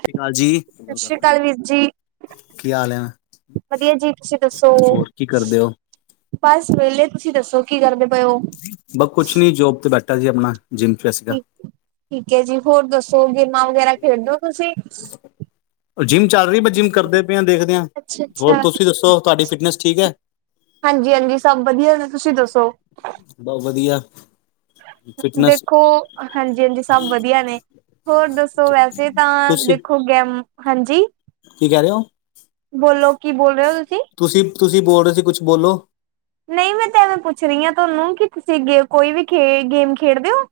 ਸਤਿ ਸ੍ਰੀ ਅਕਾਲ ਜੀ, ਸਤਿ ਸ੍ਰੀ ਅਕਾਲ ਵੀਰ ਜੀ, ਕੀ ਹਾਲ ਹੈ। ਵਧੀਆ ਜੀ, ਤੁਸੀਂ ਦੱਸੋ। ਹੋਰ ਕੀ ਕਰਦੇ ਹੋ? ਬਸ ਵਿਹਲੇ, ਤੁਸੀਂ ਦੱਸੋ, ਕੀ ਕਰਦੇ ਪਏ ਹੋ। ਬ' ਕੁਛ ਨੀ ਜੋਬ ਤੇ ਬੈਠਾ ਸੀ ਆਪਣਾ, ਜਿੰਮ ਚ' ਸੀਗਾ ਠੀਕ ਠੀਕ ਹੈ ਜੀ, ਹੋਰ ਦੱਸੋ, ਗੇਮਾਂ ਵਗੈਰਾ ਖੇਡਦੇੋ ਤੁਸੀਂ ਜਿੰਮ ਚੱਲ ਰਹੀ ਮੈਂ ਜਿੰਮ ਕਰਦੇ ਪਏ ਹਾਂ ਦੇਖਦਿਆ, ਅੱਛਾ ਹੋਰ ਅੱਛਾ, ਤੁਸੀਂ ਦੱਸੋ, ਤੁਹਾਡੀ ਫਿਟਨੈਸ ਠੀਕ ਹੈ। ਹਾਂਜੀ-ਹਾਂਜੀ ਸਭ ਵਧੀਆ ਨੇ, ਤੁਸੀਂ ਦੱਸੋ ਬਸ ਵਧੀਆ ਫਿਟਨੈਸ ਦੇਖੋ, ਹਾਂਜੀ-ਹਾਂਜੀ ਸਭ ਵਧੀਆ ਨੇ, ਹੋਰ ਦੱਸੋ, ਵੈਸੇ ਤਾਂ ਤੁਸੀਂ ਦੇਖੋ ਹੋ ਗਿਆ, ਹਾਂਜੀ ਕੀ ਕਹਿ ਰਹੇ ਹੋ ਬੋਲੋ, ਕੀ ਬੋਲ ਰਹੇ ਹੋ ਤੁਸੀਂ ਤੁਸੀਂ-ਤੁਸੀਂ ਬੋਲ ਰਹੇ ਸੀ ਕੁਛ, ਬੋਲੋ ਨਹੀਂ, ਮੈਂ ਤਾਂ ਐਵੇਂ ਪੁੱਛ ਰਹੀ ਹਾਂ ਤੁਹਾਨੂੰ, ਕਿ ਤੁਸੀਂ ਗੇ ਕੋਈ ਵੀ ਖੇ ਗੇਮ ਖੇਡਦੇ ਹੋ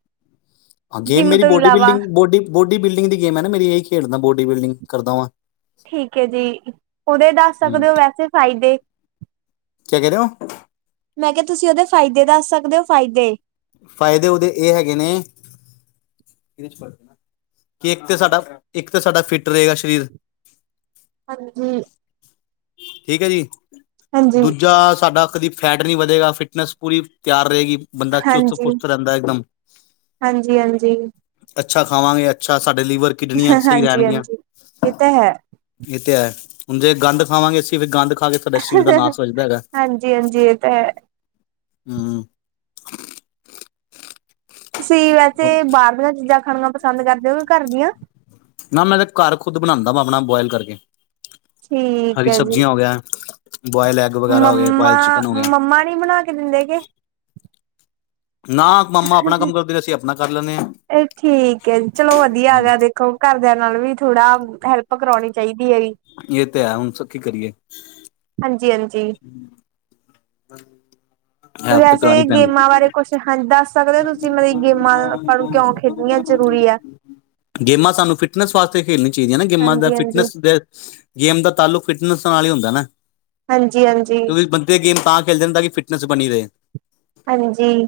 ਹਾਂ ਗੇਮ ਜਿੰਮ ਮੇਰੀ ਤੋਂ ਬੋਡੀ ਇਲਾਵਾ ਬਿਲਡਿੰਗ ਬੋਡੀ-ਬੋਡੀ ਬਿਲਡਿੰਗ ਦੀ ਗੇਮ ਹੈ ਨਾ ਮੇਰੀ ਇਹਹੀ ਖੇਡਦਾ ਬੋਡੀ ਬਿਲਡਿੰਗ ਕਰਦਾ ਵਾਂ ਠੀਕ ਹੈ ਜੀ, ਉਹਦੇ ਦੱਸ ਹੂੰ ਸਕਦੇ ਹੋ ਵੈਸੇ ਫਾਇਦੇ ਕਿਹਾ ਕਹਿ ਰਹੇ ਹੋ ਮੈਂ ਕਿਹਾ, ਤੁਸੀਂ ਇਹਦੇ ਫਾਇਦੇ ਦੱਸ ਸਕਦੇ ਹੋ, ਫਾਇਦੇ ਫਾਇਦੇ ਉਹਦੇ ਇਹ ਹੈਗੇ ਨੇ ਕਿ ਇੱਕ ਤਾਂ ਸਾਡਾ, ਇੱਕ ਤਾਂ ਸਾਡਾ ਫਿੱਟ ਰਹੇਗਾ ਸਰੀਰ ਹਾਂਜੀ ਠੀਕ ਹੈ ਜੀ, ਹਾਂਜੀ। ਦੂਜਾ ਸਾਡਾ ਕਦੀ ਫੈਟ ਨਹੀਂ ਵਧੇਗਾ, ਫਿਟਨੈਸ ਪੂਰੀ ਤਿਆਰ ਰਹੇਗੀ ਬੰਦਾ ਚੁਸਤ ਹਾਂਜੀ, ਫੁਸਤ ਰਹਿੰਦਾ, ਇਕਦਮ ਹਾਂਜੀ, ਹਾਂਜੀ, ਅੱਛਾ ਖਾਵਾਂਗੇ, ਅੱਛਾ ਸਾਡਾ ਲੀਵਰ ਕਿਡਨੀਆਂ ਸਹੀ ਰਹਿਣਗੀਆਂ ਹਾਂਜੀ-ਹਾਂਜੀ, ਇਹ ਤਾਂ ਹੈ। ਇਹ ਤੇ ਹੈ, ਹੁਣ ਜੇ ਗੰਦ ਖਾਵਾਂਗੇ ਅਸੀਂ ਫਿਰ ਗੰਦ ਖਾ ਕੇ ਆਪਣੇ ਸਰੀਰ ਦਾ ਨਾਸ ਵਜਦਾ ਹੈਗਾ ਹਾਂਜੀ, ਹਾਂਜੀ ਇਹ ਤਾਂ ਹੈ। ਤੁਸੀਂ, ਵੈਸੇ ਬਾਹਰ ਦੀਆਂ ਚੀਜ਼ਾਂ ਖਾਣਾ ਪਸੰਦ ਕਰਦੇ ਹੋ, ਕੇ ਘਰ ਦੀਆਂ ਨਾ, ਮੈਂ ਤਾਂ ਘਰ ਖੁਦ ਬਣਾਉਂਦਾ ਵਾ, ਆਪਣਾ ਬੋਆਇਲ ਕਰਕੇ ਠੀਕ ਹਰੀ ਹੈ ਜੀ ਸਬਜ਼ੀਆਂ ਹੋ ਗਿਆ ਬੋਇਲ ਐਗ ਵਗੈਰਾ ਹੋ ਗਏ ਮੰਮਾ, ਬੋਇਲ ਚਿਕਨ ਹੋ ਗਿਆ ਮੰਮਾ ਨੀ ਬਣਾ ਕੇ ਦਿੰਦੇ ਗੇ ਨਾ ਮੰਮਾ ਆਪਣਾ ਕੰਮ ਕਰਦੇ ਅਸੀਂ ਆਪਣਾ ਕਰ ਲੈਂਦੇ ਹਾਂ ਇਹ ਠੀਕ ਹੈ, ਚਲੋ ਵਧੀਆ ਹੂੰ, ਹੈਗਾ ਦੇਖ ਘਰਦਿਆਂ ਨਾਲ ਵੀ ਥੋੜਾ, ਹੈਲਪ ਕਰਾਉਣੀ ਚਾਹੀਦੀ ਹੈ ਜੀ ਇਹ ਤਾਂ ਹੈ, ਹੁਣ ਸ ਕੀ ਕਰੀਏ ਹਾਂਜੀ-ਹਾਂਜੀ, ਹੈਲਪ ਤੇ ਵੈਸੇ ਕਰਾਣੀ ਪੈਂਦੀ ਗੇਮਾਂ ਬਾਰੇ ਕੁਛ, ਹਾਂਜੀ ਦੱਸ ਸਕਦੇ ਹੋ ਤੁਸੀਂ ਮਤਰੀ ਗੇਮਾਂ ਕਿਉਂ ਖੇਡਣੀਆਂ ਜ਼ਰੂਰੀ ਹੈ। ਗੇਮਾਂ ਸਾਨੂੰ ਫਿਟਨੈਸ ਵਾਸਤੇ ਖੇਲੀਆਂ ਚਾਹੀਦੀਆਂ ਨਾ, ਗੇਮਾਂ ਦਾ ਹਾਂਜੀ-ਹਾਂਜੀ, ਫਿਟਨੈਸ ਦੇ ਗੇਮ ਦਾ ਤਾਲੁਕ ਫਿਟਨਸ ਨਾਲ ਹੀ ਹੁੰਦਾ ਨਾ ਹਾਂਜੀ ਹਾਂਜੀ। ਕਿਉਂਕਿ ਬੰਦੇ ਗੇਮ ਤਾਂ ਖੇਲਦੇ ਤਾਂ ਕਿ ਫਿਟਨੈਸ ਬਣੀ ਰਹੇ ਹਾਂਜੀ,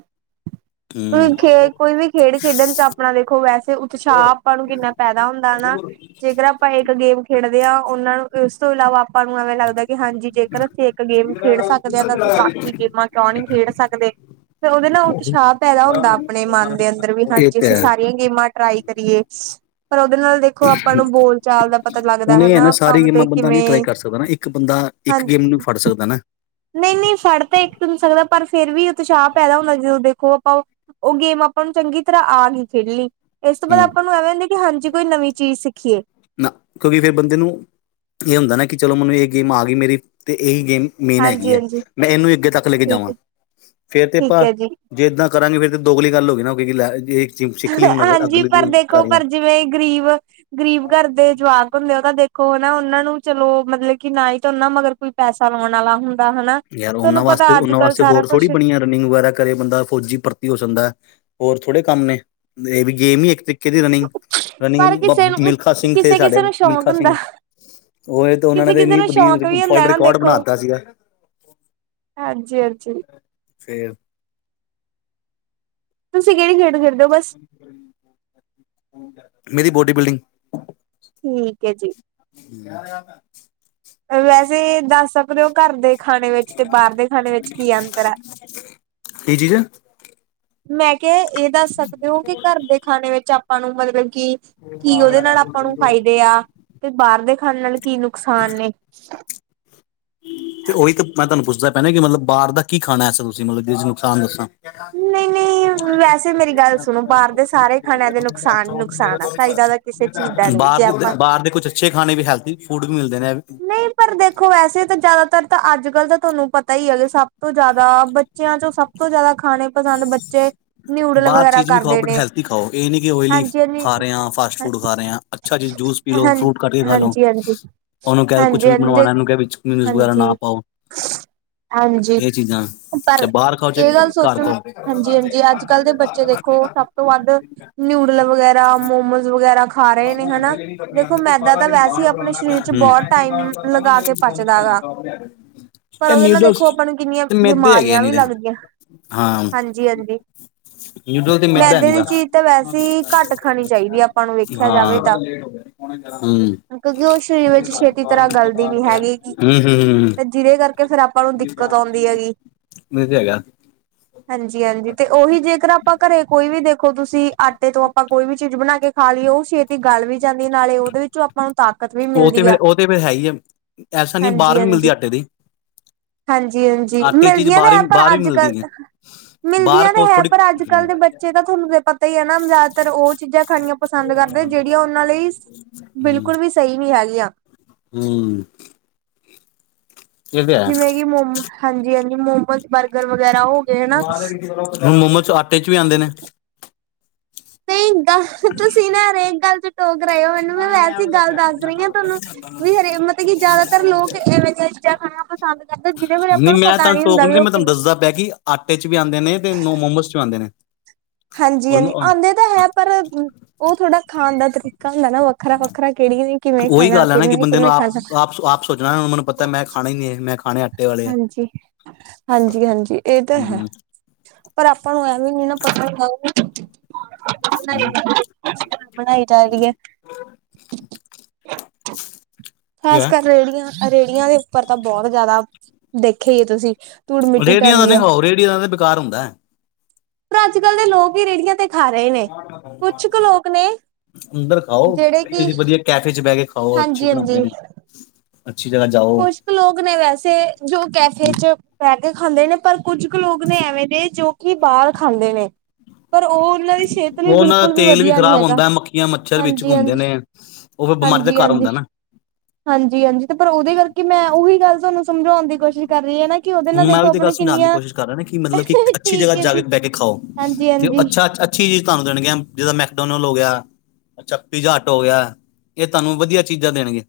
ਤੁ ਹੂੰ ਖੇ ਕੋਈ ਵੀ ਖੇਡ ਖੇਡਣ 'ਚ ਆਪਣਾ ਦੇਖੋ ਵੈਸੇ ਉਤਸ਼ਾਹ ਆਪਾਂ ਨੂੰ ਕਿੰਨਾ ਪੈਦਾ ਹੁੰਦਾ ਨਾ, ਜੇਕਰ ਆਪਾਂ ਇੱਕ ਗੇਮ ਖੇਡਦੇ ਹਾਂ ਉਹਨਾਂ ਨੂੰ ਇਸ ਤੋਂ ਇਲਾਵਾ ਆਪਾਂ ਨੂੰ ਐਵੇਂ ਲੱਗਦਾ ਕਿ ਹਾਂਜੀ ਜੇਕਰ ਅਸੀਂ ਇੱਕ ਗੇਮ ਖੇਡ ਸਕਦੇ ਹਾਂ, ਤਾਂ ਅਸੀਂ ਬਾਕੀ ਗੇਮਾਂ ਕਿਉਂ ਨਹੀਂ ਖੇਡ ਸਕਦੇ ਫੇਰ ਉਹਦੇ ਨਾਲ ਉਤਸ਼ਾਹ ਪੈਦਾ ਹੁੰਦਾ ਆਪਣੇ ਮਨ ਦੇ ਅੰਦਰ ਵੀ, ਇਹ ਹਾਂਜੀ ਤੇ ਅਸੀਂ ਹੈ ਸਾਰੀਆਂ ਗੇਮਾਂ ਟਰਾਈ ਕਰੀਏ ਪਰ ਉਹਦੇ ਨਾਲ ਦੇ ਹੁਣ ਇਹ ਹੈ ਹਨਾ ਨਾ, ਆਪਾਂ ਸਾਰੀ ਮਤਲਬ ਗੇਮਾਂ ਬੰਦਾ ਨਹੀ ਟਰਾਈ ਕਿਵੇਂ ਕਰ ਸਕਦਾ ਨਾ ਇੱਕ ਬੰਦਾ ਇੱਕ ਗੇਮ ਨੂੰ ਵੀ ਫੜ ਸਕਦਾ ਨਾ ਨਹੀਂ ਨਹੀਂ ਫੜ ਤਾਂ ਇੱਕ ਦਿਨ ਸਕਦਾ ਪਰ ਫੇਰ ਵੀ ਉਤਸ਼ਾਹ ਪੈਦਾ ਹੁੰਦਾ, ਜਰੂਰ ਦੇਖੋ ਆਪਾਂ ਉਹ ਗੇਮ ਆਪਾਂ ਨੂੰ ਚੰਗੀ ਤਰ੍ਹਾਂ ਆ ਗਈ ਖੇਡਣੀ ਇਸ ਤੋਂ ਬਾਅਦ ਹੂੰ ਆਪਾਂ ਨੂੰ ਐਵੇਂ ਹੁੰਦੀ, ਕਿ ਹਾਂਜੀ ਕੋਈ ਨਵੀਂ ਚੀਜ਼ ਸਿੱਖੀਏ ਨਾ, ਕਿਉਂਕਿ ਫਿਰ ਬੰਦੇ ਨੂੰ ਇਹ ਹੁੰਦਾ ਨਾ ਕਿ ਚਲੋ ਮੈਨੂੰ ਇਹ ਗੇਮ ਆ ਗਈ ਮੇਰੀ ਅਤੇ ਇਹੀ ਗੇਮ ਮੇਨ ਹੈਗੀ ਹੈ। ਹਾਂਜੀ-ਹਾਂਜੀ ਮੈਂ ਇਹਨੂੰ ਅੱਗੇ ਤੱਕ ਲੈ ਕੇ ਠੀਕ ਜਾਵਾਂ ਹੈ। ਫੇਰ ਤੇ ਠੀਕ ਆਪਾਂ ਹੈ ਜੀ ਜੇ ਇੱਦਾਂ ਕਰਾਂਗੇ ਫਿਰ ਤੇ ਦੋਗਲੀ ਗੱਲ ਹੋ ਗਈ ਨਾ, ਲੈ ਸਿੱਖ ਲਈ ਹੁਣ ਹਾਂਜੀ ਅਗਲੀ ਪਰ ਦੇਖੋ ਕਰ ਲੈ ਪਰ ਜਿਵੇਂ ਗ਼ਰੀਬ ਗ਼ਰੀਬ ਘਰ ਦੇ ਜਵਾਕ ਹੁੰਦੇ ਉਹ ਤਾਂ ਦੇਖੋ ਹਨਾ, ਨਾ ਉਹਨਾਂ ਨੂੰ ਚਲੋ ਮਤਲਬ ਕਿ ਨਾ ਹੀ ਕਰਨਾ ਉਹਨਾ ਅਗਰ ਕੋਈ ਪੈਸਾ ਲਾਉਣ ਵਾਲਾ ਹੁੰਦਾ, ਹਨਾ ਯਾਰ ਉਹਨਾਂ ਤੁਹਾਨੂੰ ਵਾਸਤੇ ਪਤਾ ਅੱਜ ਉਹਨਾਂ ਕੱਲ ਵਾਸਤੇ ਸਾਰਾ ਹੋਰ ਥੋੜੀ ਕੁਛ ਬਣੀਆਂ ਰਨਿੰਗ ਵਗੈਰਾ ਕਰੇ ਬੰਦਾ ਫੌਜੀ ਪਰਤੀ ਹੋ ਸਕਦਾ ਹੈ ਹੋਰ ਥੋੜੇ ਕੰਮ ਨੇ, ਇਹ ਵੀ ਗੇਮ ਹੀ ਇੱਕ ਰਨਿੰਗ ਰਨਿੰਗ, ਪਰ ਕਿਸੇ ਨੂੰ ਮਿਲਖਾ ਸਿੰਘ ਤੇ ਸਾਡੇ ਕਿਸੇ-ਕਿਸੇ ਨੂੰ ਸ਼ੌਕ ਮਿਲਖਾ ਹੁੰਦਾ ਸਿੰਘ ਤੇ ਉਹ ਨੇ ਕਿਸੇ-ਕਿਸੇ ਇੰਨੀ ਨੂੰ ਸ਼ੌਕ ਵ ਵੀ ਫੋ ਹੁੰਦਾ ਨਾ ਰਿਕਾਰਡ ਬਣਾ ਦਿੱਤਾ ਸੀਗਾ। ਹਾਂਜੀ ਹਾਂਜੀ। ਫੇਰ ਤੁਸੀਂ ਕਿਹੜੀ ਖੇਡ ਖੇਡਦੇ ਹੋ? ਮੇਰੀ ਬੋਡੀ ਬਿਲਡਿੰਗ ਠੀਕ ਹੈ ਜੀ। [inaudible] ਵੈਸੇ ਦੱਸ ਸਕਦੇ ਹੋ ਘਰ ਦੇ ਖਾਣੇ ਵਿੱਚ ਤੇ ਬਾਹਰ ਦੇ ਖਾਣੇ ਵਿੱਚ ਕੀ ਅੰਤਰ ਹੈ? ਕੀ ਚੀਜ਼ ਮੈਂ ਕਿਹਾ ਇਹ ਦੱਸ ਸਕਦੇ ਹੋ ਕਿ ਘਰ ਦੇ ਖਾਣੇ ਵਿੱਚ ਆਪਾਂ ਨੂੰ ਮਤਲਬ ਕਿ ਕੀ ਉਹਦੇ ਨਾਲ ਆਪਾਂ ਨੂੰ ਫਾਇਦੇ ਆ, ਤੇ ਬਾਹਰ ਦੇ ਖਾਣ ਨਾਲ ਕੀ ਨੁਕਸਾਨ ਨੇ ਤੇ ਉਹੀ ਤਾਂ ਮੈਂ ਤੁਹਾਨੂੰ ਪੁੱਛਦਾ ਪੈਣਾ ਕਿ ਮਤਲਬ ਬਾਹਰ ਦਾ ਕੀ ਖਾਣਾ ਐਸਾ ਤੁਸੀਂ ਮਤਲਬ, ਜਿਸ ਨੁਕਸਾਨ ਦੱਸਾਂ ਨਹੀਂ ਨਹੀਂ- ??? ਵੈਸੇ ਮੇਰੀ ਗੱਲ ਸੁਣੋ ਬਾਹਰ ਦੇ ਸਾਰੇ ਖਾਣਿਆਂ ਦੇ ਨੁਕਸਾਨ ਨੁਕਸਾਨ ਆ ਫਾਇਦਾ ਤਾਂ ਕਿਸੇ ਚੀਜ਼ ਦਾ ਨਹੀਂ ਜੇ ਬਾਹਰ ਆਪਾਂ ਬਾਹਰ ਦੇ ਕੁਛ ਅੱਛੇ ਖਾਣੇ ਵੀ ਹੈਲਥੀ ਫੂਡ ਵੀ ਮਿਲਦੇ ਨੇ ਨਹੀਂ ਪਰ ਦੇਖੋ ਵੈਸੇ ਤਾਂ ਜ਼ਿਆਦਾਤਰ ਤਾਂ ਅੱਜ ਕੱਲ ਤਾਂ ਤੁਹਾਨੂੰ ਪਤਾ ਹੀ ਹੈਗਾ ਸਭ ਤੋਂ ਜ਼ਿਆਦਾ ਬ ਬੱਚਿਆਂ ਚੋਂ ਸਭ ਤੋਂ ਜਿਆਦਾ ਖਾਣੇ ਪਸੰਦ ਬੱਚੇ ਨਿਊਡਲ ਬਾਹਰ ਵਗੈਰਾ ਚੀਜ਼ ਵੀ ਖਾਓ ਕਰਦੇ ਬਟ ਨੇ ਹੈਲਥੀ ਖਾਓ, ਇਹ ਨੀ ਕਿ ਓਇਲੀ ਹਾਂਜੀ ਹਾਂਜੀ ਖਾ ਰਹੇ ਹ ਫਾਸਟ ਫੂਡ ਖਾ ਰਹੇ ਹਾਂ ਅੱਛਾ ਚੀਜ਼ ਜੂਸ ਪੀ ਲੋ ਹਾਂ ਫਰੂਟ ਕੱਟ ਕੇ ਖਾ ਲੋ ਹਾਂਜੀ ਹਾਂਜੀ ਉਹਨੂੰ ਕਹਿ ਕੁਛ ਹਾਂਜੀ ਵੀ ਬਨਵਾਉਣਾ, ਹਾਂਜੀ ਇਹਨੂੰ ਕਿਹਾ ਮਯੋਨੀਸ ਵਗੈਰਾ ਨਾ ਹਾਂਜੀ ਪਾਓ ਹਾਂਜੀ ਇਹ ਚੀਜ਼ਾਂ 'ਚ ਪਰ ਬਾਹਰ ਖਾਓ ਚਾਹੇ ਇਹ ਗੱਲ ਘਰ ਸੋਚਣ ਖਾਓ?? ਸਾਰਾ ਹਾਂਜੀ ਦਿਨ ਹਾਂਜੀ ਅੱਜ ਕੱਲ੍ਹ ਗਾਂਦ ਦੇ ਬੱਚੇ ਦੇਖੋ ਸਭ ਤੋਂ ਵੱਧ ਨਿਊਡਲ ਵਗੈਰਾ ਮੋਮੋਸ ਵਗੈਰਾ ਖਾ ਰਹੇ ਨੇ ਹਨਾ ਦੇਖੋ ਮੈਦਾ ਤਾਂ ਵੈਸੇ ਹੀ ਆਪਣੇ ਮਰੋਂਦਾ ਸਰੀਰ ਚ ਬਹੁਤ ਟਾਈਮ ਪੈਨਚੋ ਲਗਾ ਕੇ ਪਚਦਾ ਗਾ [unintelligible] ਹਮ ਪਰ ਇਹ ਉਹਦੇ ਨਾਲ ਨਿੂਡਲਸ, ਦੇਖੋ ਆਪਾਂ ਨੂੰ ਕਿੰਨੀਆਂ ਤੇ ਮੈਦੇ ਹੈਗੇ ਨੇ ਨਿਰੇ ਜੀ ਹਾਂਜੀ [inaudible] ਨੂਡਲ ਤੇ ਮੈਦਾ ਹੈਨੀਂ ਗਾ, ਤਾਂ ਵੈਸੇ ਹੀ ਘੱਟ ਖਾਣੀ ਚਾਹੀਦੀ ਆ ਆਪਾਂ ਨੂੰ ਵੇਖਿਆ ਹਾਂ ਜਾਵੇ ਹੂੰ ਤਾਂ ਹੂੰ, ਹੂੰ, ਕਿਉਂਕਿ ਉਹ ਸਰੀਰ ਹੂੰ ਏ ਵਿੱਚ ਛੇਤੀ ਤਰ੍ਹਾਂ ਗਲਦੀ ਨੀ ਹੈਗੀ ਗੀ ਤੇ ਜਿਹਦੇ ਕਰਕੇ ਫੇਰ ਆਪਾਂ ਨੂੰ ਦਿੱਕਤ ਆਉਂਦੀ ਹੈਗੀ। ਤਾਂ ਹੈਗਾ। ਹਾਂਜੀ-ਹਾਂਜੀ, ਤੇ ਉਹੀ ਜੇਕਰ ਆਪਾਂ ਘਰੇ ਕੋਈ ਵੀ ਦੇਖੋ ਤੁਸੀਂ, ਆਟੇ ਤੋਂ ਆਪਾਂ ਕੋਈ ਵੀ ਚੀਜ਼ ਬਣਾਕੇ ਖਾਲੀਏ ਉਹ ਛੇਤੀ ਗੱਲ ਵੀ ਜਾਂਦੀਏ, ਨਾਲੇ ਉਹਦੇ ਵਿੱਚੋਂ ਆਪਾਂ ਨੂੰ ਤਾਕਤ ਵੀ ਉਹ ਤੇ ਮਿਲਦੀ ਫਿਰ, ਆ। ਉਹ ਤੇ ਫਿਰ ਹੈਹੀਏ। ਐਸਾ ਨਈ ਹੈ ਬਾਹਰ ਵੀ ਮਿਲਦੀ ਹਾਂਜੀ-ਹਾਂਜੀ, ਏ, ਆਟੇ ਦੀ। ਹਾਂਜੀ-ਹਾਂਜੀ ਆਟੇ ਚੀਜ਼ ਮਿਲਦੀਆਂ ਤਾਂ ਹੈ ਬਾਹਰਵ, ਬਾਹਰ ਪਰ ਵੀ ਅੱਜ-ਕੱਲ ਮਿਲਦੀ ਏ। ਬਾਹਰ ਮਿਲਦੀਆਂ ਤਾਂ ਕੁਛ ਹੈ ਥੋੜੀ [inaudible] ਪਰ ਅੱਜ ਕੱਲ੍ਹ ਦੇ ਬੱਚੇ ਤਾਂ ਤੁਹਾਨੂੰ ਤਾਂ ਪਤਾ ਹੀ ਹੈ ਨਾ ਜ਼ਿਆਦਾਤਰ ਉਹ ਚੀਜ਼ਾਂ ਖਾਣੀਆਂ ਪਸੰਦ ਕਰਦੇ ਜਿਹੜੀਆਂ ਉਹਨਾਂ ਲਈ ਬਿਲਕੁਲ ਵੀ ਸਹੀ ਨੀ ਹੈਗੀਆ। ਹੂੰ ਇਹ ਤੇ ਹੈ। ਜਿਵੇਂ ਕਿ ਮੋਮੋ, ਹਾਂਜੀ- ਹਾਂਜੀ ਮੋਮੋਜ, ਬਰਗਰ ਵਗੈਰਾ ਹੋ ਗਏ ਹਨਾ ਮੋਮੋਜ, ਆਟੇ'ਚ ਵੀ ਆਂਦੇ ਨੇ। ਨਈ ਏਦਾਂ, ਤੁਸੀਂ ਨਾ ਹਰ ਇੱਕ ਗਲ'ਚ ਕਰ ਰਹੇ ਓ ਮੈਨੂੰ, 'ਮੈਂ' ਵੈਸੇ ਗੱਲ ਦੱਸ ਰਹੀ ਹਾਂ ਤੁਹਾਨੂੰ, ਵੀ ਹਰੇ ਮਤਲਬ ਕਿ ਜ਼ਿਆਦਾਤਰ ਲੋਕ ਇਵੇਂ ਪੀਜ਼ਾ ਖਾਣਾ ਪਸੰਦ ਕਰਦਾ, ਜਿਹਦੇ ਬਾਰੇ ਆਪਾਂ ਨਹੀਂ ਨੂੰ ਮੈਂ ਪਤਾ ਤੁਹਾਨੂੰ ਨੀ ਟੋਕ ਹੁੰਦਾ ਵੀ ਰਿਹਾ, ਉਹ ਮੈਂ ਤੁਹਾਨੂੰ ਕਿਵੇਂ [inaudible] ਦੱਸਦਾ ਪਿਆ ਆਂਦੇ ਨੇ ਹਾਂਜੀ-ਹਾਂਜੀ ਆਉਂਦੇ ਤਾਂ ਹੈ ਪਰ, ਉਹ ਥੋੜਾ ਖਾਣ ਦਾ ਤਰੀਕਾ ਹੁੰਦਾ ਨਾ ਵੱਖਰਾ-ਵੱਖਰਾ ਕਿਹੜੀਆਂ ਨੇ, ਕਿਵੇਂ ਉਹੀ ਖਾਣਾ ਗੱਲ ਹੈ ਨਾ ਕਿ ਬੰਦੇ ਨੂੰ ਕਿਵੇਂ-ਕਿਵੇਂ ਆਪ ਖਾਣਾ ਆਪ ਆਪ ਸੋਚਣਾ ਮਨੂੰ ਪਤਾ, ਮੈਂ ਖਾਣਾ ਈ ਏ, ਮੈਂ ਖਾਣੇ ਵਾਲੇ ਆ ਹਾਂਜੀ, ਹਾਂਜੀ-ਹਾਂਜੀ ਇਹ ਤਾਂ ਹੈ। ਹਮ ਪਰ ਆਪਾਂ ਨੂੰ ਐਵੀ ਨੀ ਨਾ, ਪਤਾ ਹੁੰਦਾ ਹਮ ਨਹੀ-ਨਹੀ, ਪ੍ਹੜਾਈ ਚਲ ਰਹੀ ਏ। ਖਾਸਕਰ ਰੇਹੜੀਆਂ, ਰੇਹੜੀਆਂ ਦੇ ਉੱਪਰ ਤਾਂ ਬਹੁਤ ਜ਼ਿਆਦਾ, ਦੇਖਿਆ ਈ ਆ, ਤੁਸੀ। ਰੇਹਡੀਆਂ ਦਾ ਨੀ ਖਾਓ, ਰੇਹਡੀਆਂ ਦਾ ਤਾਂ ਬੇਕਾਰ ਹੁੰਦਾ। ਪਰ, ਅੱਜ-ਕੱਲ ਦੇ ਲੋਕ ਹੀ ਰੇੜੀਆਂ ਤੇ ਖਾ ਰਹੇ ਨੇ, ਕੁਛ ਕ‌ ਲੋਕ ਨੇ ਜਿਹੜੇ ਕਿ ਕੈਫੇ'ਚ ਬਹਿਕੇ ਖਾਓ, ਅੱਛੀ ਹਾਂਜੀ ਬਣਾਉਂਦੇ ਨੇ, ਅੱਛੀ ਜਗ੍ਹਾ ਜਾਓ। ਕੁੁਛ ਕ ਲੋਕ ਨੇ ਵੈਸੇ, ਜੋ ਉਹ ਕੈਫੇ'ਚ ਬਹਿਕੇ ਖਾਂਦੇ ਨੇ ਪਰ ਕੁੱਝ ਕ ਲੋਕ ਨੇ ਐਵੇਂ ਦੇ, ਜੋ ਕਿ ਬਾਹਰ ਖਾਂਦੇ ਨੇ, ਪਰ ਉਹ ਇਹਨਾਂ ਦੀ ਸਿਹਤ ਲਈ ਉਹਨਾਂ ਬਿਲਕੁਲ ਦਾ ਵੀ ਤੇਲ ਵਧੀਆ ਨੀ ਖ਼ਰਾਬ ਹੈਗਾ, ਹੁੰਦਾ ਮੱਖੀਆਂ ਮੱਛਰ ਵਿੱਚ ਘੁੰਮਦੇ ਹਾਂਜੀ-ਹਾਂਜੀ। ਨੇ ਉਹ ਫਿਰ ਬਿਮਾਰੀ ਦਾ ਘਰ ਹਾਂਜੀ-ਹਾਂਜੀ। ਹੁੰਦਾ ਨਾ ਹਾਂਜੀ-ਹਾਂਜੀ, ਤੇ ਪਰ ਉਹਦੇ ਕਰਕੇ 'ਮੈਂ'ਉਹੀ ਗੱਲ ਤੁਹਾਨੂੰ ਸਮਝਾਉਣ ਦੀ ਕੋਸ਼ਿਸ਼ ਕਰ ਰਹੀ ਹਾਂ ਨਾ ਕਿ ਉਹਦੇ ਨਾਲ ਹੁਣ ਮੈਂ ਦੇਖੋ ਵੀ ਤੇ ਗੱਲ ਆਪਣੇ ਸਮਝਾਉਣ ਦੀ ਕਿੰਨੀਆਂ ਕੋਸ਼ਿਸ਼ ਕਰ ਰਿਹਾ ਨਾ, ਕਿ ਮਤਲਬ ਕਿ ਅੱਛੀ ਜਗ੍ਹਾ ਠੀਕ ਹੈ ਜਾ ਜੀ ਬਹਿਕੇ ਖਾਓ, ਹਾਂਜੀ ਕਿ ਜੇ ਓਹ ਹਾਂਜੀ ਅੱਛਾ- ਅੱਛਾ ਚੀਜ਼ ਤੁਹਾਨੂੰ ਦੇਣਗੀਆਂ, ਜਿਦਾਂ ਮੈਕਡੋਨਲ ਹੋਗਿਆ। ਅੱਛਾ, ਪੀਜ਼ਾ ਹਟ ਹੋਗਿਆ ਇਹ ਤੁਹਾਨੂੰ ਵਧੀਆ ਚੀਜ਼ਾਂ ਦੇਣਗੀਆਂ।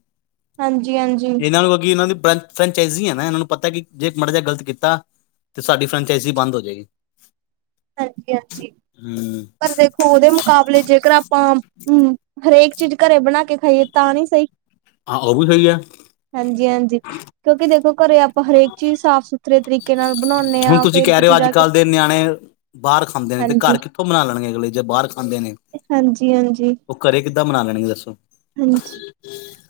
ਹਾਂਜੀ-ਹਾਂਜੀ। ਇਹਨਾਂ ਨੂੰ ਕਿ, ਇਹਨਾਂ ਦੀ ਬ੍ਰ ਫਰੈਂਚਾਈਜ਼ ਆ ਨਾ ਇਹਨਾਂ ਨੂੰ ਪਤਾ ਕਿ ਜੇ ਇੱਕ ਮਾੜਾ ਜਿਹਾ ਗਲਤ ਕੀਤਾ, ਤੇ ਸਾਡੀ ਫਰੈਂਚਾਈਜ਼ੀ ਬੰਦ ਹੋ ਜਾਏਗੀ ਹਾਂਜੀ-ਹਾਂਜੀ। ਹੂੰ ਪਰ ਵੇਖੋ ਉਹਦੇ ਮੁਕਾਬਲੇ ਜੇਕਰ ਆਪਾਂ, ਅਂ ਹਰੇਕ ਚੀਜ਼ ਘਰੇ ਬਣਾਕੇ ਖਾਈਏ, ਤਾਂ ਨਈ ਸਹੀ। ਹਾਂ, ਉਹ ਵੀ ਸਹੀ ਐ। ਹਾਂਜੀ-ਹਾਂਜੀ, ਕਿਉਂਕਿ ਦੇਖੋ ਘਰੇ ਆਪਾਂ ਹਰੇਕ ਚੀਜ਼ ਸਾਫ਼-ਸੁਥ ਸੁਥਰੇ ਤਰੀਕੇ ਨਾਲ ਬਣਾਉਂਨੇ ਹੁਣ ਤੁਸੀਂ ਕਹਿ ਰਹੇ ਹੋ ਅੱਜ ਕਲ ਦੇ ਨਿਆਣੇ, ਬਾਹਰ ਖਾਂਦੇ ਨੇ ਤੇ ਘਰ ਹਾਂਜੀ ਕਿੱਥੋ ਬਣਾ ਲੈਣਗੇ ਅਗਲੇ, ਜੇ ਬਾਹਰ ਖਾਂਦੇ ਨੇ। ਹਾਂਜੀ-ਹਾਂਜੀ। ਉਹ ਘਰੇ ਕਿੱਦਾਂ ਬਣਾ ਲੈਣਗੇ ਦੱਸੋ ਹਾਂਜੀ,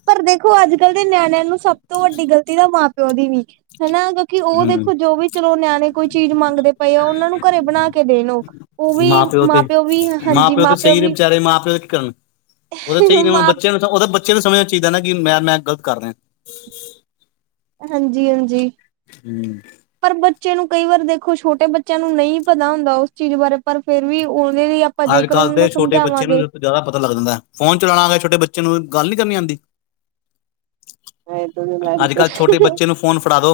ਪਰ ਦੇਖੋ ਅੱਜ-ਕੱਲ ਦੇ ਨਿਆਣਿਆਂ ਨੂੰ ਸਭ ਤੋਂ ਵੱਡੀ ਗ਼ਲਤੀ ਦਾ ਮਾ ਪ ਤੇ ਉਹਦੀ ਵੀ ਹਨਾਂ! ਕਿਉਂਕਿ ਉਹ ਹਮ ਦੇਖੋ ਜੋ ਵੀ ਚਲੋ ਨਿਆਣੇ ਕੋਈ ਚੀਜ਼ ਮੰਗਦੇ ਪਏ ਆ ਉਹਨਾਂ ਨੂੰ ਘਰੇ ਬਣਾ ਕੇ ਦੇਣ ਓਹ। ਮਾਂ ਪਿਓ ਤੇ, ਮਾਂ ਪਿਓ ਤੇ ਸਹੀ ਨੇਂ ਵਿਚਾਰੇ ਮਾਂ ਪਿਓ ਕੀ ਕਰਨ। ਉਹਦਾ ਚਾਹੀ ਹੁਣ ਮਾਂ ਬੱਚਿਆਂ ਨੂੰ ਉਹਦਾ ਬੱਚਿਆਂ ਨੂੰ ਸਮਝਣਾ ਚਾਹੀਦਾ ਨਾਂ ਕਿ ਮੈਂ ਮੈਂ ਗਲਤ ਕਰ ਰਿਹਾ। ਹਾਂਜੀ ਹਾਂਜੀ। ਹਂ ਪਰ ਬੱਚੇ ਨੂੰ ਕਈ ਵਾਰ ਦੇਖੋ ਛੋਟੇ ਬੱਚਿਆਂ ਨੂੰ ਨਈਂ ਪਤਾ ਹੁੰਦਾ ਉਸ ਚੀਜ਼ ਬਾਰੇ ਪਰ ਫੇਰ ਵੀ ਉਹਦੇ ਲਈ ਅਪ ਅੱਜ-ਕੱਲ੍ਹ ਤੇ ਛੋਟੇ ਬੱਚੇ ਨੂੰ ਸਬ ਤੋਂ ਜ਼ਿਆਦਾ ਪਤਾ ਲੱਗ ਜਾਂਦਾ, ਫੋਨ ਚਲਾਣਾ ਆਵੇ ਛੋਟੇ ਬੱਚੇ ਨੂੰ ਗੱਲ ਨੀਂ ਕਰਨੀ ਆਂਦੀ। ਹਾਂਜੀ ਅੱਜ-ਕੱਲ੍ਹ ਛੋਟੇ ਬੱਚੇ ਨੂੰ ਫੋਨ ਫੜਾ ਦੋ,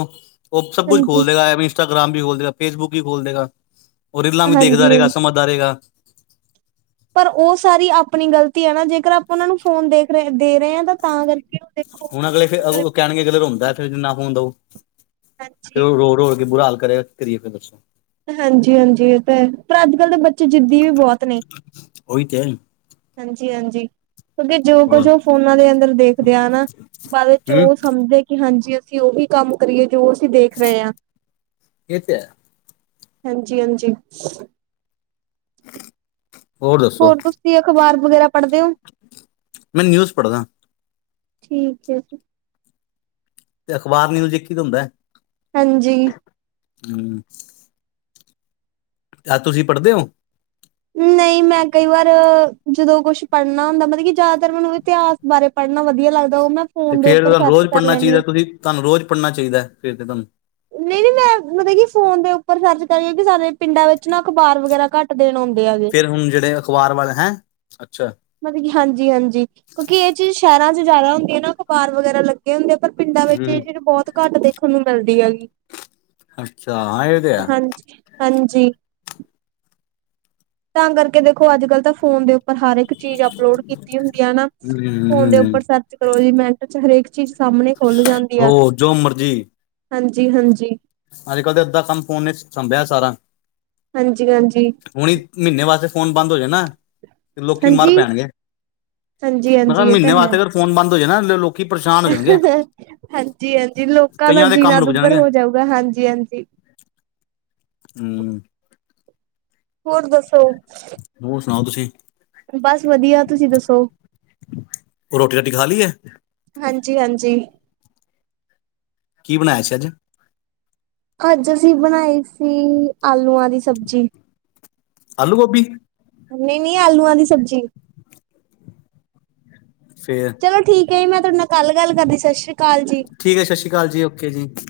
ਉਹ ਸਭ ਕੁਛ ਹਾਂਜੀ ਖੋਲਦੇਗਾ ਏਵੇਂ ਈ ਇੰਸਟਾਗ੍ਰਾਮ ਵੀ ਖੋਲ ਦੇਗਾ, ਫੇਸਬੁੱਕ ਵੀ ਖੋਲ ਦੇਗਾ, ਔ ਰੀਲਾਂ ਵੀ ਦੇਖਦਾ ਹਾਂਜੀ ਰਹੇਗਾ ਸਮਝਦਾ ਰਹੇਗਾ। ਪਰ ਉਹ ਸਾਰੀ ਆਪਣੀ ਗ਼ਲਤੀ ਆ ਨਾਂ ਜੇਕਰ ਆਪਾਂ ਉਹਨਾਂ ਨੂੰ ਫੋਨ ਦੇਖ ਰਹੇ ਦੇ ਰਹੇ ਆਂ ਤਾਂ ਕਰਕੇ ਦੇਖੋ ਹੁਣ ਅਗਲੇ ਫੇ ਮਤਲਬ ਅਗੋਂ ਕਹਿਣਗੇ ਅਗਲੇ ਰੋਂਦਾ ਫੇਰ ਜੇ ਨਾਂ ਫੋਨ ਦੋ। ਹਾਂਜੀ ਫੇਰ ਉਹ ਰੋ-ਰੋ ਕੇ ਬੁਰਾ ਹਾਲ ਕਰੇਗਾ ਕੀ ਕਰੀਏ ਫੇਰ ਦੱਸੋ? ਹਾਂਜੀ ਹਾਂਜੀ, ਇਹ ਤਾਂ ਹੈਂ ਪਰ ਅੱਜ-ਕਲ੍ਹ ਦੇ ਬੱਚੇ ਜਿੱਦੀ ਵੀ ਬਹੁਤ ਨੇਂ। ਉਹੀ ਤੇ ਹੈ ਹਾਂਜੀ ਹਾਂਜੀ। ਕਿਉਂਕਿ ਜੋ ਕੁਝ ਹੋਰ ਉਹ ਫੋਨਾਂ ਦੇ ਅੰਦਰ ਦੇਖਦੇ ਆ ਨਾਂ ਬਾਅਦ ਚ ਹਮ ਉਹ ਸਮਝਦੇ ਕਿ ਹਾਂਜੀ ਅਸੀਂ ਉਹੀ ਕੰਮ ਕਰੀਏ, ਜੋ ਅਸੀਂ ਦੇਖ ਰਹੇ ਆਂ। ਇਹ ਤੇ ਹੈ। ਹਾਂਜੀ ਹਾਂਜੀ। ਹੋਰ ਤੁਸੀਂ ਅਖ਼ਬਾਰ ਵਗੈਰਾ ਪੜ੍ਹਦੇ ਔਂ? ਮੈਂ ਨਿਊਜ਼ ਪੜਦਾਂ। ਠੀਕ ਹੈ ਜੀ। ਤੇ ਅਖਬਾਰ, ਨਿਊਜ਼ ਇੱਕ ਈ ਤੇ ਹੁੰਦਾ ਐ। ਹਾਂਜੀ। ਹਂ ਤੇ ਆਂ ਤੁਸੀਂ ਪੜ੍ਹਦੇ ਔਂ। ਨਈਂ ਮੈਂ ਕਈ ਵਾਰ, ਜਦੋਂ ਕੁਛ ਪੜ੍ਹਨਾ ਹੁੰਦਾ ਮਤਲਬ ਕਿ ਜ਼ਿਆਦਾਤਰ ਮੈਨੂੰ ਇਤਿਹਾਸ ਬਾਰੇ ਪੜ੍ਹਨਾ ਵਧੀਆ ਲੱਗਦਾ ਉਹ ਮੈਂ ਤੇ ਫੋਨ ਦੇ ਫੇਰ ਉੱਪਰ ਤੁਹਾਨੂੰ ਸਰਚ ਰੋਜ਼ ਕਰ ਪੜ੍ਹਨਾ ਲੈਣੀ ਚਾਹੀਦਾ ਆਂ। ਤੁਸੀਂ ਤੁਹਾਨੂੰ ਰੋਜ਼ ਪੜ੍ਹਨਾ ਚਾਈਦਾ, ਫੇਰ ਤੇ ਤੁਹਾਨੂੰ। ਨਈਂ ਨਈਂ, ਮੈਂ ਮਤਲਬ ਕਿ ਫੋਨ ਦੇ ਉੱਪਰ ਸਰਚ ਕਰ ਸਾਡੇ ਪਿੰਡਾਂ ਵਿੱਚ ਨਾਂ ਅਖਬਾਰ ਵਗੈਰਾ ਘੱਟ ਦਿਨ ਹੁੰਦੇ ਆਗੇ। ਫੇਰ ਹੁਣ ਜਿਹੜੇ ਅਖ਼ਬਾਰ ਵਾਲੇ, ਹੈਂ? ਅੱਛਾ। ਮਤਲਬ ਕੀ ਹਾਂਜੀ ਹਾਂਜੀ, ਕਿਉਂਕਿ ਇਹ ਚੀਜ਼ ਸ਼ਹਿਰਾਂ ਚ ਜ਼ਿਆਦਾ ਹੁੰਦੀ ਐ ਨਾਂ ਅਖਬਾਰ ਵਗੈਰਾ ਲਗ ਗੇ ਹੁੰਦੇ ਆ ਪਰ ਪਿੰਡਾਂ ਵਿੱਚ ਹਮ ਇਹ ਚੀਜ਼ ਬਹੁਤ ਘੱਟ ਦੇਖਣ ਨੂੰ ਮਿਲਦੀ ਹੈਗੀ। ਅੱਛਾ ਹਾਂ ਇਹ ਤੇ ਹੈ ਹਾਂਜੀ, ਹਾਂਜੀ। ਤਾਂ ਕਰਕੇ ਦੇਖੋ ਅੱਜ-ਕੱਲ ਤਾਂ ਫੋਨ ਦੇ ਉੱਪਰ ਹਰ ਇੱਕ ਚੀਜ਼ ਅਪਲੋਡ ਕੀਤੀ ਹੁੰਦੀ ਆ ਨਾਂ। ਫੋਨ ਦੇ ਹੂੰ ਉੱਪਰ ਸਰਚ ਕਰੋ ਜੀ ਮਿੰਟ ਚ ਹਰੇਕ ਚੀਜ਼ ਸਾਹਮਣੇ ਖੁੱਲ ਜਾਂਦੀ ਆ। ਹੋ ਜੋ ਮਰਜੀ ਹਾਂਜੀ ਹਾਂਜੀ। ਅੱਜ-ਕੱਲ੍ਹ ਤੇ ਅਦਾਂ ਕੰਮ ਫੋਨ ਨੇਂ ਸਾਂਭਿਆ ਸਾਰਾ। ਹਾਂਜੀ ਹਾਂਜੀ। ਹੁਣੀ ਮਹੀਨੇ ਵਾਸਤੇ ਫੋਨ ਬੰਦ ਹੋ ਜੇ ਨਾਂ ਤੇ ਲੋਕੀ ਮਰ ਹਾਂਜੀ ਪੈਣਗੇ, ਹਾਂਜੀ ਮੈਂ ਕਿਹਾ ਹਾਂਜੀ ਇਹ ਮਹੀਨੇ ਤਾਂ ਹੈ ਵਾਸਤੇ ਅਗਰ ਫੋਨ ਬੰਦ ਹੋ ਜੇ ਨਾਂ ਲ ਲੋਕੀ ਪਰੇਸ਼ਾਨ ਹੋ ਜਾਣਗੇ ਹਾਂਜੀ ਹਾਂਜੀ, ਲੋਕਾਂ ਦਾ ਕਈਆਂ ਦੇ ਕੰਮ ਜੀਣਾ ਰੁਕ ਦੁੱਭਰ ਜਾਣਗੇ ਹੋ ਜਾਊਗਾ ਹਾਂਜੀ ਹਾਂਜੀ। ਹਂ। ਹੋਰ ਦਸੋ? ਹੋਰ ਸੁਣਾਓ ਤੁਸੀਂ? ਬਸ ਵਧੀਆ ਤੁਸੀਂ ਦੱਸੋ? ਰੋਟੀ ਰਾਟੀ ਖਾ ਲਈ ਹੈ ਹਾਂਜੀ ਹਾਂਜੀ। ਕੀ ਬਣਾਇਆ ਸੀ ਅੱਜ ਅੱਜ ਅਸੀਂ ਬਣਾਈ ਸੀ ਆਲੂਆਂ ਦੀ ਸਬਜ਼ੀ ਆਲੂ ਗੋਭੀ ਨਹੀਂ ਨਹੀਂ ਆਲੂਆਂ ਦੀ ਸਬਜ਼ੀ ਫੇਰ ਚਲੋ ਠੀਕ ਹੈ ਜੀ ਮੈਂ ਤੁਹਾਡੇ ਨਾਲ ਕੱਲ ਗੱਲ ਕਰਦੀ ਸਤਿ ਸ਼੍ਰੀ ਅਕਾਲ ਜੀ। ਠੀਕ ਹੈ ਸਤਿ ਸ਼੍ਰੀ ਅਕਾਲ ਜੀ ਓਕੇ ਜੀ।